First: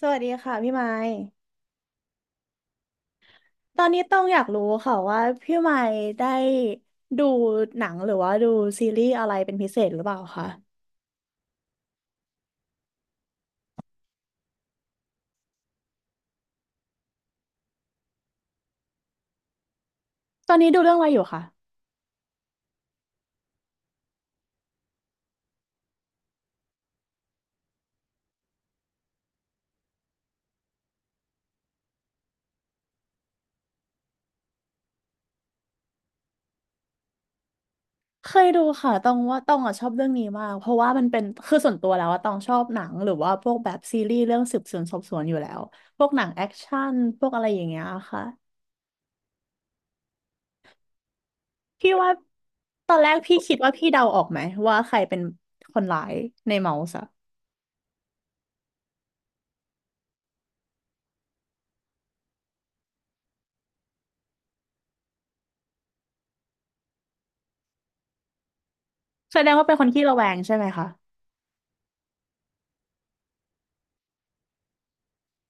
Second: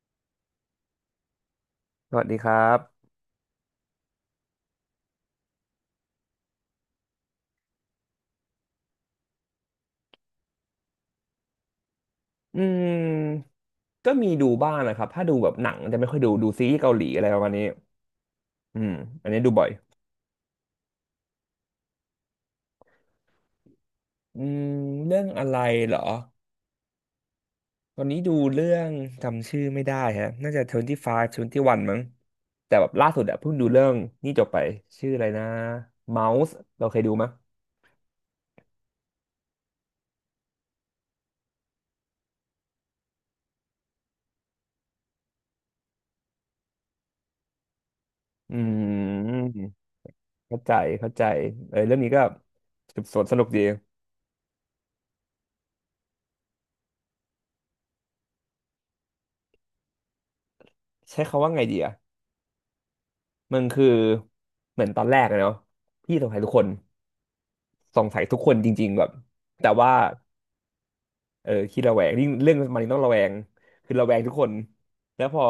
สวัสดีค่ะพี่ไม้สวัสดีครับ ตอนนี้ต้องอยากรู้ค่ะว่าพี่ไม้ได้ดูหนังหรือว่าดูซีรีส์อะไรเป็นพิเศษหรือเปล่าคะอืมก็มีดูบ้างนะครับถ้าดูแบบหนังจะไม่ค่อยดูดูซีรีส์เกาหลีอะไรประมาณนี้อืมอันนี้ดูบ่อยตอนนี้ดูเรื่องอะไรอยู่คะอืมเรื่องอะไรเหรอตอนนี้ดูเรื่องจำชื่อไม่ได้ฮะน่าจะ25 21มั้ง แต่แบบล่าสุดอะเพิ่งดูเรื่องนี่จบไป ชื่ออะไรนะ Mouse เราเคยดูมั้ยเคยดูค่ะตองว่าตองอ่ะชอบเรื่องนี้มากเพราะว่ามันเป็นคือส่วนตัวแล้วว่าตองชอบหนังหรือว่าพวกแบบซีรีส์เรื่องสืบสวนสอบสวนอยู่แล้วพวกหนังแอคชั่นพวกอะไรอย่างเงี้ยค่ะอืมเข้าใจเข้าใจเออพี่เรื่องว่านี้ก็ตอสืนบแรสกวนสพี่นุกคิดดี ว่าพี่เดาออกไหมว่าใครเป็นคนร้ายในเมาส์อะใช้คำว่าไงดีอะมันคือเหมือนตอนแรกอะเนาะพี่สงสัยทุกคน สงสัยทุกคนจริงๆแบบแสดงว่าแต่เป็นคนว่าขี้ระแวงใช่ไหมคะ เออขี้ระแวงยิ่งเรื่องมันต้องระแวงคือระแวงทุกคนแล้วพอ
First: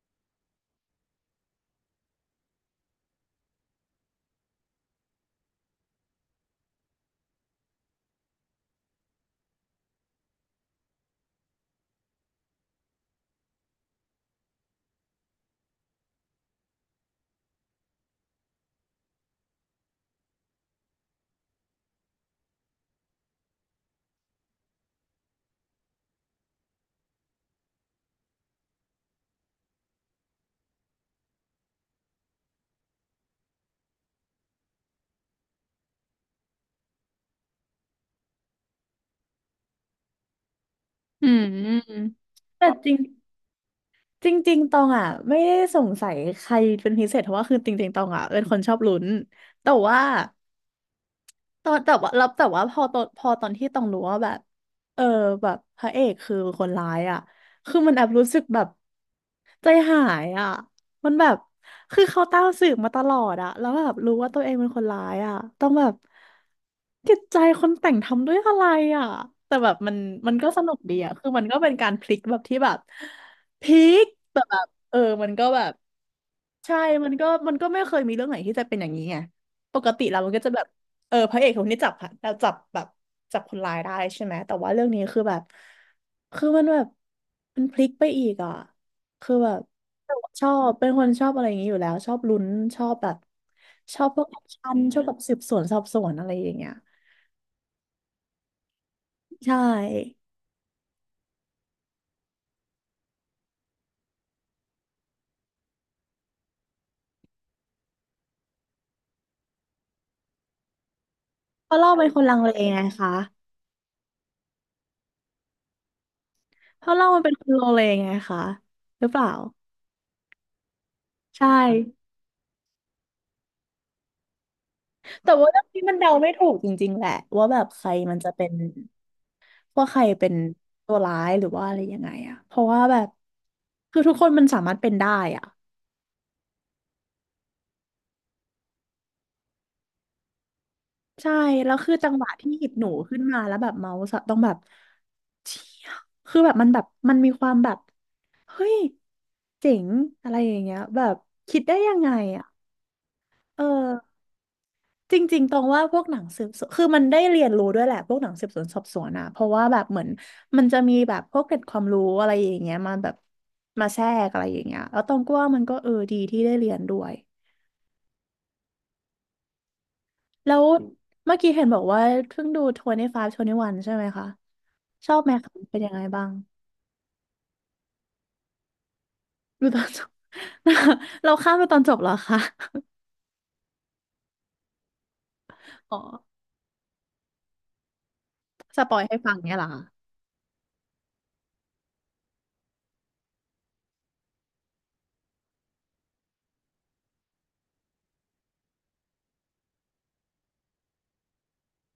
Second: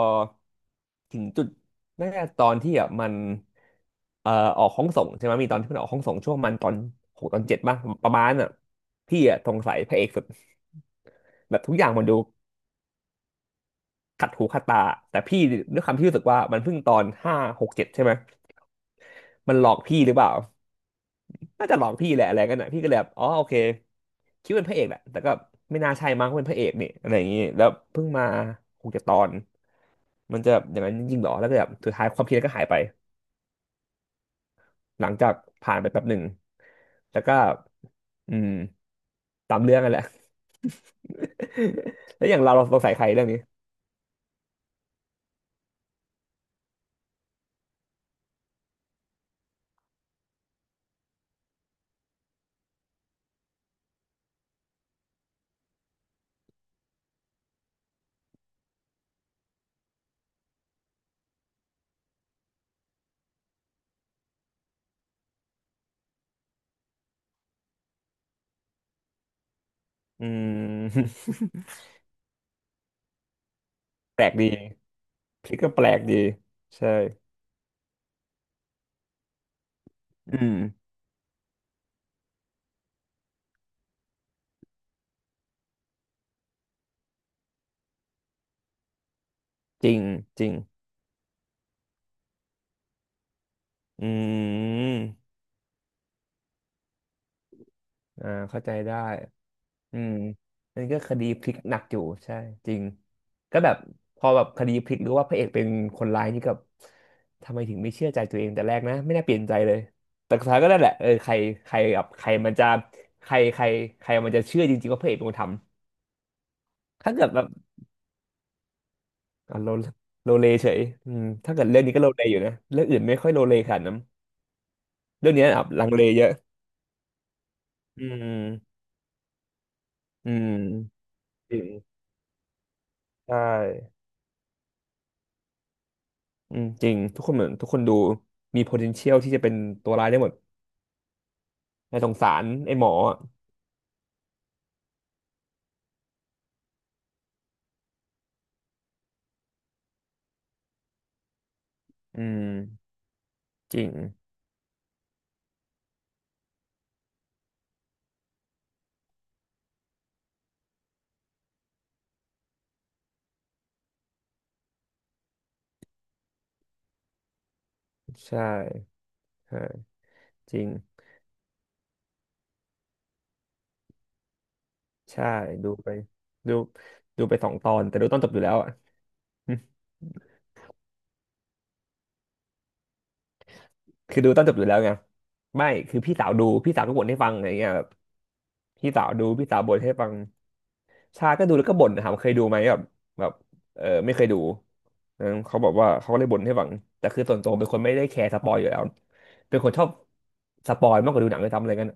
ถึงจุดน่าจะตอนที่อ่ะมันเอ่อออกห้องส่งใช่ไหมมีตอนที่มันออกห้องส่งช่วงมันตอนหกตอนเจ็ดป่ะประมาณน่ะพี่อ่ะสงสัยพระเอกสุดแบบทุกอย่างมันดูขัดหูขัดตาแต่พี่ด้วยความที่รู้สึกว่ามันเพิ่งตอนห้าหกเจ็ดใช่ไหมมันหลอกพี่หรือเปล่า น่าจะหลอกพี่แหละอะไรกันน่ะพี่ก็เลยแบบอ๋อโอเคคิดว่าเป็นพระเอกแหละแต่ก็ไม่น่าใช่มั้งเป็นพระเอกนี่อะไรอย่างงี้แล้วเพิ่งมาคงจะตอนมันจะอย่างนั้นจริงๆหรอแล้วก็แบบสุดท้ายความคิดนั้นก็หายไปหลังจากผ่านไปแป๊บหนึ่งแล้วก็อืมตามเรื่องกันแหละ อืม แล้วอย่างเราเราแต่สงจสัริยงใครเรื่องนี้จริงจริงๆตองอ่ะไม่ได้สงสัยใครเป็นพิเศษเพราะว่าคือจริงๆตองอ่ะเป็นคนชอบลุ้นแต่ว่า ตอนแต่ว่าแล้วแต่ว่าพอตอนพอตอนที่ต้องรู้ว่าแบบเออแบบพระเอกคือคนร้ายอ่ะคือมันแอบรู้สึกแบบใจหายอ่ะมันแบบคือเขาตามสืบมาตลอดอ่ะแล้วแบบรู้ว่าตัวเองเป็นคนร้ายอ่ะต้องแบบจิตใจคนแต่งทำด้วยอะไรอ่ะแต่แบบมันอืมันก็สนุกม ดีอ่ะคือมันก็เป็น การพลิกแบบที่แบบพลิกแปลกแต่ดีแบบเออมันก็พี่แบก็บ แปลกดีใช่ใช่มันก็ มันก็ไม่เคยมีเรื่องไหนที่จะเป็นอย่างนี้ไง ปกติเรามันอืก็จะมแบบเออพระเอกคนนี้จับเราจับแบบจับคนร้ายได้ใช่ไหม แต่ว่าเรื่องนี้คือแบบ คือมันแบบมันพลิกไปอีกอ่ะคือแบบจริงจชริองบเป็นคนชอบอะไรอย่างนี้อยู่แล้ว ชอบลุ้น ชอบแบบ ชออืบพวกแอคชั่นชอบแบบสืมบสวนสอบสวนอะไรอย่างเงี้ยอ่าเข้าใจได้ ใชอืม่นั่นก็คดีพลิกหนักอยู่ใช่จริงก็แบบพอแบบคดีพลิกหรือว่าพระเอกเป็นคนร้ายนี่กับทำไมถึงไม่เชื่อใจตัวเองแต่แรกนะไม่น่าเปลี่ยนใจเลยแต่สุดท้ายก็นั่นแหละเออใครใคเพรราะเรากัเป็บนคใคนรลังเลมันจะไงคะใครใครใครมันจะเชื่อจริงๆว่าพระเอกเป็นคนทำเพราะเราถ้ามันเกิดเป็นแบคบนโลเลไงคะหรือเปล่าอ่ะโลโลเลเฉยอืมใช่ ถ้าเกิดเรื่องนี้ก็โลเลอยู่นะเรื่องอื่นไม่ค่อยโลเลขนาดนั้นแต่เรื่องนี้ว่าเรื่ออ่ะงนี้ลังมันเลเดาเยไม่อะถูกจริงๆแหละว่าแบบใครอืมันจะเป็นมว่าใครเป็อืนมตัวร้ายหรือจริว่างอะไรยังไงอะเพราะว่าแบบใช่คือทุกคนมันสามารถเป็นได้อะอืมจริงทุกคนเหมือนทุกคนดูมี potential ที่จะเป็นตัวร้ายได้หมด ใช่แล้วคือแต่สจังงหวะสารที่หยิบไอ้หหมนูออะขึ้นมาแล้วแบบเมาส์อะต้องแบบเชี่ยคือแบบมันแบบมันมีความแบบเฮ้ยเจ๋งอะไรอย่างเงี้ยแบบคิดได้ยังไงอืมอะเออ จริงจริงๆตรงว่าพวกหนังสืบสวนคือมันได้เรียนรู้ด้วยแหละพวกหนังสืบสวนสอบสวนอะเพราะว่าแบบเหมือนมันจะมีแบบพวกเกร็ดความรู้อะไรอย่างเงี้ยมาแบบมาแทรกอะไรอย่างเงี้ยแล้วตรงก็ว่ามันก็เออดีที่ได้เรียนด้วยใช่ใช่แล้จริวง เมื่อกี้เห็นบอกว่าเพิ่งดู25 21ใช่ไหมคะชอบใช่ ไหมคะดูเป็นไป ยังไงบ้างดูดูไปสองตอน แต่ดูตอนจบอยู่แล้วอ่ะ ดูตอนจบ เราข้ามไปตอนจบเหรอคะคือดูตอนจบอยู่แล้วไงไม่อ๋อคือพี่สาวดูพี่สาวก็บ่นให้ฟังอะไรเงี้ยแบบสพี่ปอยสาวให้ดูฟังพี่เนี่ยสาวเหรอบ่นคะ ให้ฟังชาก็ดูแล้วก็บ่นถามเคยดูไหมแบบแบบเออไม่เคยดูนะเขาบอกว่าเขาก็เลยบ่นให้ฟังแต่คือส่วนตัวเป็นคนไม่ได้แคร์สปอยอยู่แล้ว เป็นคนชอบสปอยมากกว่าดูหนังเลยทำอะไรกัน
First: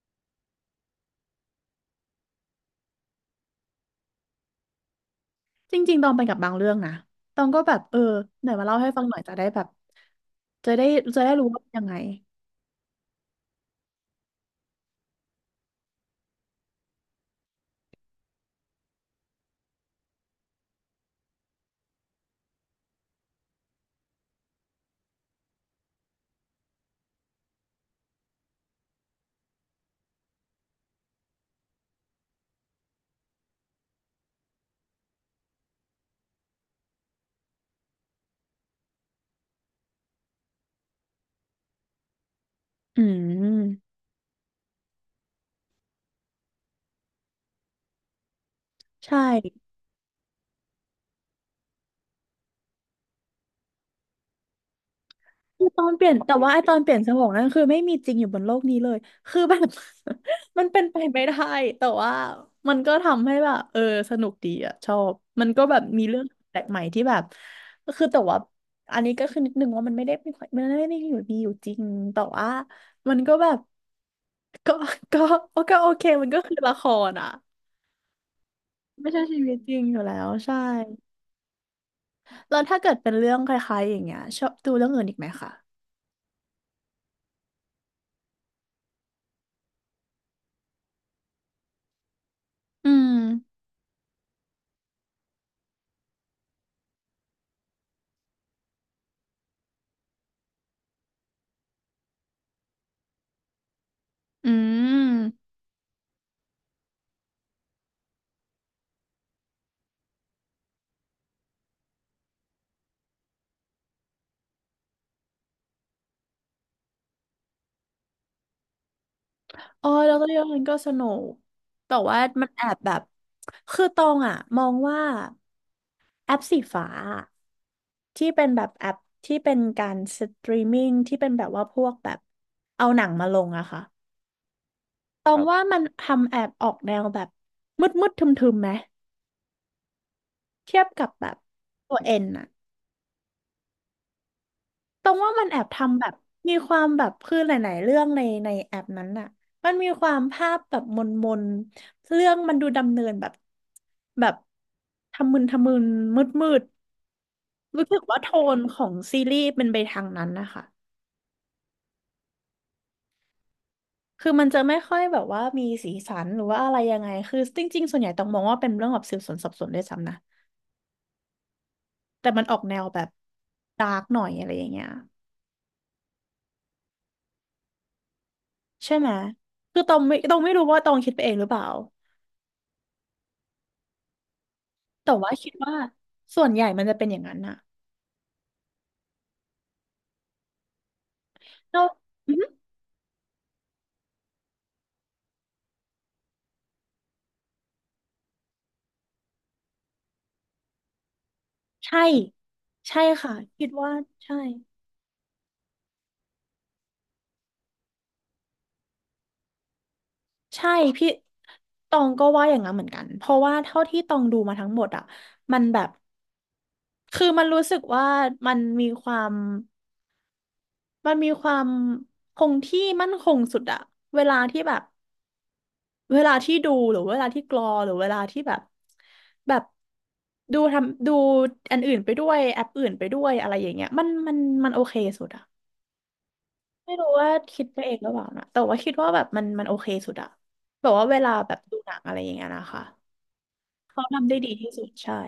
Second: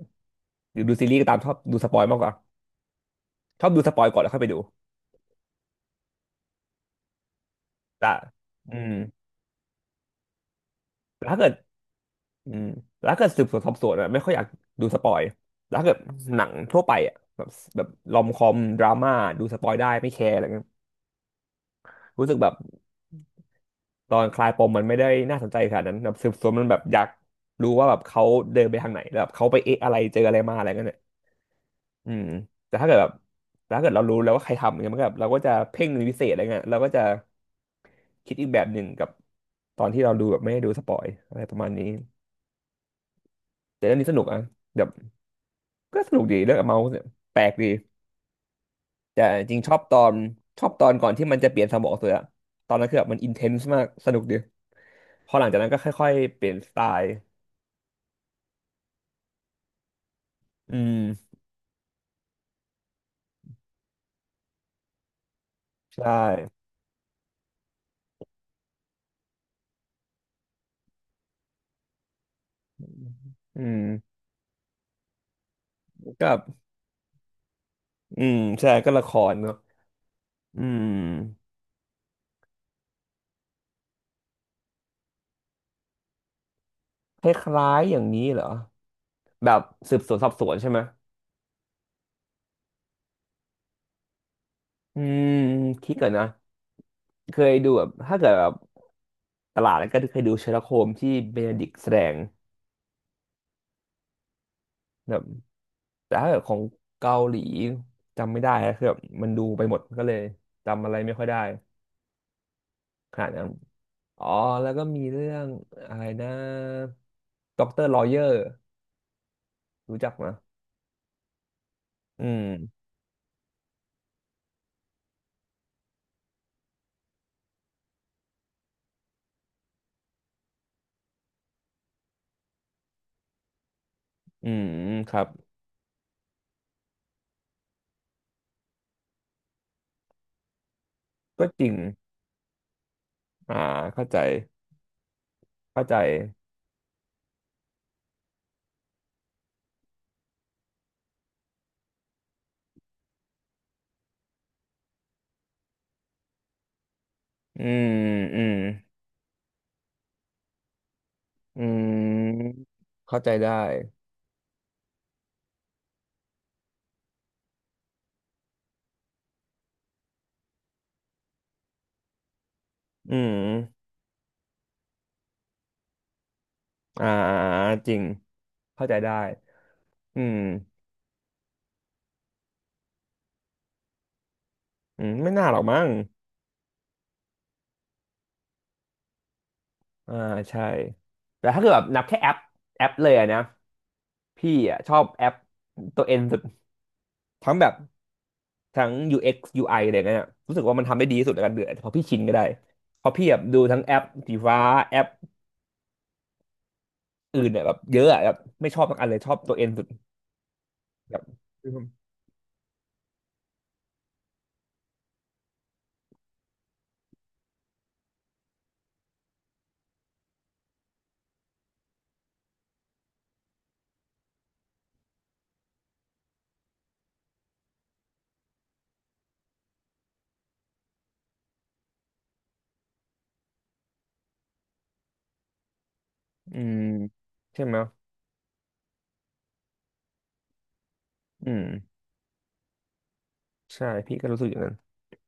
หรือดูซีรีส์ก็ตามชอบดูสปอยมากกว่า ชอบดูสปอยก่อนแล้วค่อยไปดูจริงๆ ตองไปกับบางเรื่องนะตองก็แบบ เออแต่ไหนมาอืเล่าให้มฟังหน่อยจะได้แบบ จะได้จะแต่ได้ถ้ารู้เกิดว่าเป็นยังไง อืมแต่ถ้าเกิดสืบสวนสอบสวนอะไม่ค่อยอยากดูสปอยแต่ถ้าเกิดหนังทั่วไปอะแบบแบบรอมคอมดราม่าดูสปอยได้ไม่แคร์อะไรเงี้ยรู้สึกแบบตอนคลายปมมันไม่ได้น่าสนใจขนาดนั้นแบบสืบสวนมันแบบอยากรู้ว่าแบบเขาเดินไปทางไหนแล้วแบบเขาไปเอะอะไรเจออะไรมาอะไรเงี้ยเนี่ยอืมแต่ถ้าเกิดแบบแต่ถ้าเกิดเรารู้แล้วว่าใครทำเนี่ยมันก็แบบเราก็จะเพ่งเป็นพิเศษอะไรเงี้ยเราก็จะคิดอีกแบบหนึ่งกับตอนที่เราดูแบบไม่ได้ดูสปอยอะไรประมาณนี้ อืแต่ม เรื่องนี้สนุกอ่ะแบบก็สนุกดีเรื่องเมาส์เนี่ยแปลกดีใช่ แต่จริงชอบตอนชอบตอนก่อนที่มันจะเปลี่ยนสมองตัวอะตอนนั้นคือแบบมันอินเทนส์มากสนุกดีพอหลังจากคือนั้นตก็อนเปค่ลี่อยยนแต่ๆเปว่าลี่ยไอนสตอนไตเปลี่ยนสล์มองนั่นคือไม่มีจริงอยู่บนโลกนี้เลยคือแบบ มันอืเป็นไปมไม่ได้แต่ว่ามันก็ทำให้แบบเออสนุกดีอะชอบมันก็แบบมีใช่เรื่องแปลกใหม่ที่แบบคือแต่ว่าอันนี้ก็คือนิดนึงว่ามันไม่ได้มีมันไม่ได้มีอยู่มีอยู่จริงแต่ว่ามันก็แบบอืมก็ ก็ก็โอเคก็มันแบก็บคือละครอะอืมใช่ก็ละไม่คใช่รชีเนวิอะตจริงอยู่แล้วใช่อืมแล้วถ้าเกิดเป็นเรื่องคล้ายๆอย่างเงี้ยชอบดูเรื่องอื่นอีกไหมคะคล้ายๆอย่างนี้เหรอแบบสืบสวนสอบสวนใช่ไหมอืมอืมคิดก่อนนะเคยดูแบบถ้าเกิดแบบตลาดแล้วก็เคยดูเชอร์ล็อกโฮมที่เบนดิกต์แสดง อืม แต่ถ้าเกิดของเกาหลีจำไม่ได้อะคือแบบมันดูไปหมดก็เลยจำอะไรไม่ค่อยได้ขนาดนั้นอ๋อแล้วก็มีเรื่องอะไรนะด็อกเตอร์ลอเยอร์อ๋อรู้จัแล้กวไหมก็ยกมันก็สนุก แต่ว่าอืมมันแอบแบบ คือตองอ่ะมองว่าแอปสีฟ้าอะที่เป็นแบบแอปที่เป็นการสตรีมมิ่งที่เป็นแบบว่าพวกแบบเอาหนังมาลงอะค่ะอืมครัตบอคงรับว่ามันทำแอบออกแนวแบบมืดมืดทึมทึมๆไหมเทียบกับแบบก็จริงตัวเอ็นอะ อ่าเข้าใจตรงว่ามันแอบเข้าใจทำแบบมีความแบบคือหลายๆเรื่องในในแอปนั้นน่ะมันมีความภาพแบบมนมนเรื่องมันดูดำเนินแบบแบบทำมึนทำมึนมืดมืดอืมรู้สึกว่าโทอืมนของซีรีส์เป็นไปทางนั้นนะคะอืมเข้าใจได้คือมันจะไม่ค่อยแบบว่ามีสีสันหรือว่าอะไรยังไงคือจริงๆส่วนใหญ่ต้องมองว่าเป็นเรื่องแบบสืบสวนสอบสวนด้วยซ้ำนะแต่มันออกแนวแบบอืมดาร์กหน่อยอะไรอย่างเงี้ยอ่าอ่าอ่าจริงเข้าใช่ใจไหมได้คือตองไม่อืตองมไม่รู้ว่าตองคิดไปเองหรือเปล่า อืแต่มว่าไม่น่าคิดหรอกว่ามั้งส่วนใหญ่มันจะเป็นอย่างนั้นน่ะอ่าใช่แต่ถ้าเกิดแล้แบวบนับแค่แออือปหือแอปเลยอะนะ พี่อ่ะชอบแอปตัวเอ็นสุดทั้งแบบทั้ง UX UI อกซ์ยูไออะไรเงี้ยรู้สึกว่ามันทำได้ดีที่สุดในการเดือดพอใช่พี่ชินก็ได้ใช่เพอพี่ค่ะแบบดูคิดทั้งว่าแอปใช่สีฟ้าแอปอื่นเนี่ยแบบเยอะอะแบบไม่ชอบสักอันเลยชอบตัวเอ็นสุดใช่พี่แบบตองก็ว่าอย่างนั้นเหมือนกันเพราะว่าเท่าที่ตองดูมาทั้งหมดอ่ะมันแบบคือมันรู้สึกว่ามันมีความมันมีความคงที่มั่นคงสุดอะเวลาที่แบบเวลาที่ดูหรือเวลาที่กรอหรือเวลาที่แบบแบบดูทำดูอันอื่นไปด้วยแอปอื่นไปด้วยอะไรอย่างเงี้ยมันมันโอเคสุดอะ อืมไม่รู้ว่าคิใช่ดไหมไปเองหรือเปล่านะ แต่ว่าคิดว่าแบบมันโอเคสุดอะแบบว่าเวลาแบอืบมดูหนังอะไรอย่างเงี้ยนะคะใช่เขาพี่ก็ทำได้รู้สึกดีอย่างที่นั้นสุดใช่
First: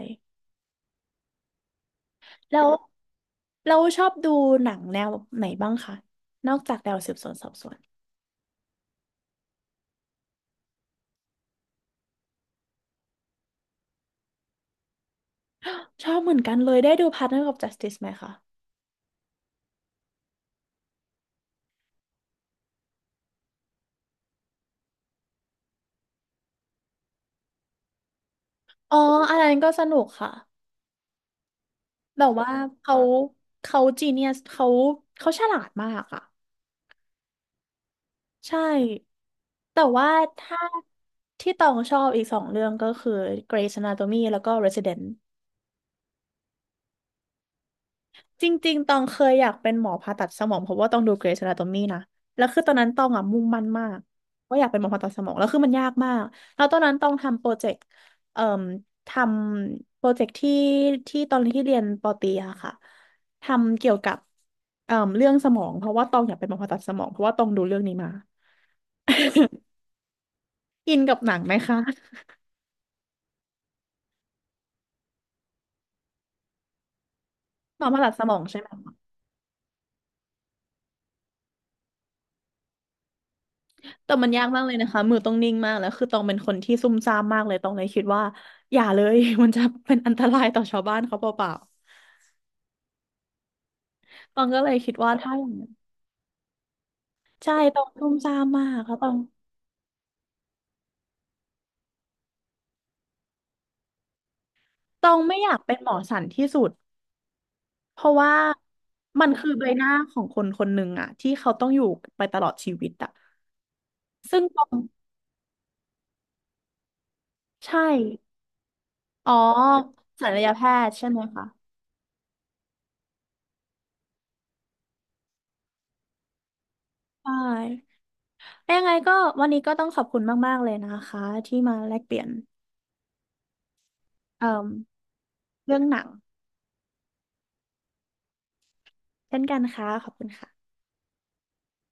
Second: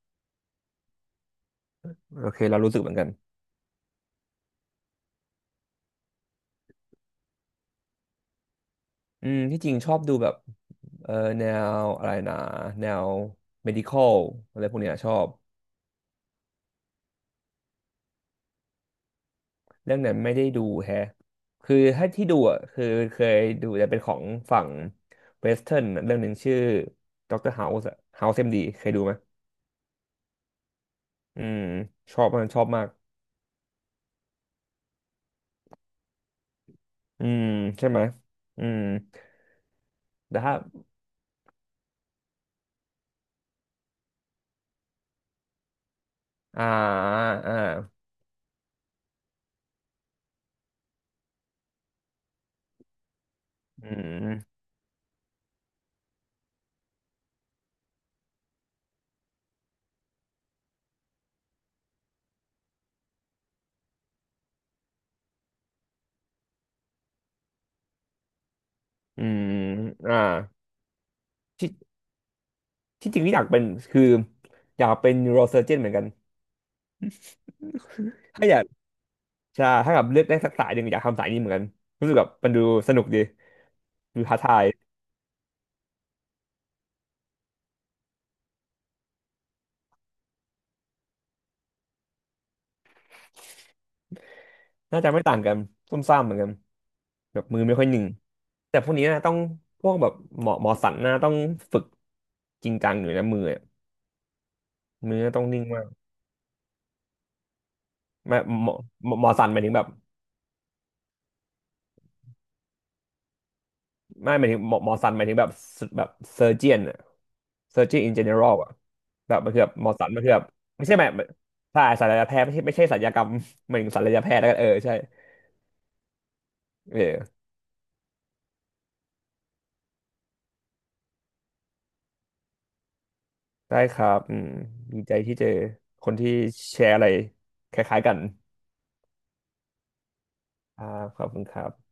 โอเคเราแล้วรู้สึกเหมือนกันเราชอบดูหนังแนวไหนบ้างคะ นอกจากแนวสืบสวนสอบสวน อืมที่จริงชอบดูแบบเออแนวอะไรนะแนว medical อะไรพวกเนี้ยชอบ ชอบเหมือนกันเลยได้ดู Partner of Justice ไหมคะ เรื่องนั้นไม่ได้ดูแฮะคือถ้าที่ดูอ่ะคือเคยดูแต่เป็นของฝั่งเวสเทิร์น เรื่องหนึ่งชื่อด็อกเตอร์เฮาส์เฮาส์เอ็มดีเคยอ๋อดูไหมอันนั้นก็สนุกค่ะอืมชแบอบบมันว่าชอบมาก เขาเขาจีเนียสเขาฉลาดมากอะอืมใช่ไหมใช่ อืมแต่ว่าแต่ถ้า ถ้าที่ตองชอบอีก2 เรื่องก็คือ Grey's Anatomy แล้วก็ Resident อ่าอ่าจริงๆตองเคยอยากเป็นหมอผ่าตัดสมองเพราะว่าต้องดู Grey's Anatomy นะแล้วคือตอนนั้นตองอ่ะมุ่งมั่นมาอืกว่ามอยากเป็นหมอผ่าตัดสมองแล้วคือมันยากมากแล้วตอนนั้นตองทำโปรเจกต์เอ่อทำโปรเจกต์ที่ที่ตอนที่เรียนปอตรีอะค่ะทำเกี่ยวกับเรื่องสมองเพราะว่าตองอยากเป็นหมอผ่าตัดสมองเพราะว่าตองดูเรื่องนี้มาอืมอ่าอินกับหนังไหมที่คะที่จริงที่อยากเป็นคืออยากเป็น neurosurgeon เหมือนกัน หมอผ่าตัดสมองถ้าอใช่ยากไหม ใช่ถ้าแบบเลือกได้สักสายหนึ่งอยากทำสายนี้เหมือนกันรู้สึกแบบมันดูสนุกดีแต่ดูมันท้ายากทามากย เลยนะคะมือต้องนิ่งมากแล้วคือตองเป็นคนที่ซุ่มซ่ามมากเลยตองเลยคิดว่าอย่าเลย มันจะเป็นอันตรายต่อชาวบ้านเขาเปล่าๆตองก็เลยคิดน่าว่าจะไม่ถ้าต่างอย่างกันนั้นซุ่มซ่ามเหมือนกันแบบใช่มือไม่ตอค่องยหนึ่งซุ่มซ่ามมาแต่กพวแล้กวตนี้องนะต้องพวกแบบหมอสันนะต้องฝึกจริงจังหน่อยนะมืออะตอมืงอไม่ต้องอยากนิ่งเป็นมาหกมอสันที่สุดเพราะว่าไม่หมอหมอหมัมนอสัคืนอหมายใบถึงหแบบน้าของคนคนหนึ่งอะที่เขาต้องอยู่ไปตลอดชีวิตอะไม่ซึ่หงมายตถึงองหมอสันหมายถึงแบบแบบเซอร์เจียนอะเซใช่อร์เจียนอินเจเนอรัลอะอ๋อแบบมันคือแบบหมอสันมันศัคือลแบบยแพไม่ทย์ใช่ใช่แบบไหมคะใช่ศัลยแพทย์ไม่ใช่ศัลยกรรม หมายถึงศัลยแพทย์แล้วกันเออใช่ใชเออ่ยังไงก็วันนี้ก็ต้องขอบคุณมากๆเลยนะคะที่มาแลกเปลี่ยนได้ครับอืเอ่มอดีใจที่เจอเรื่องหนัคง นที่แชร์อะไรคล้ายๆกันเช่นกันค่ะขอบคุณค่ะครับขอบคุณครับ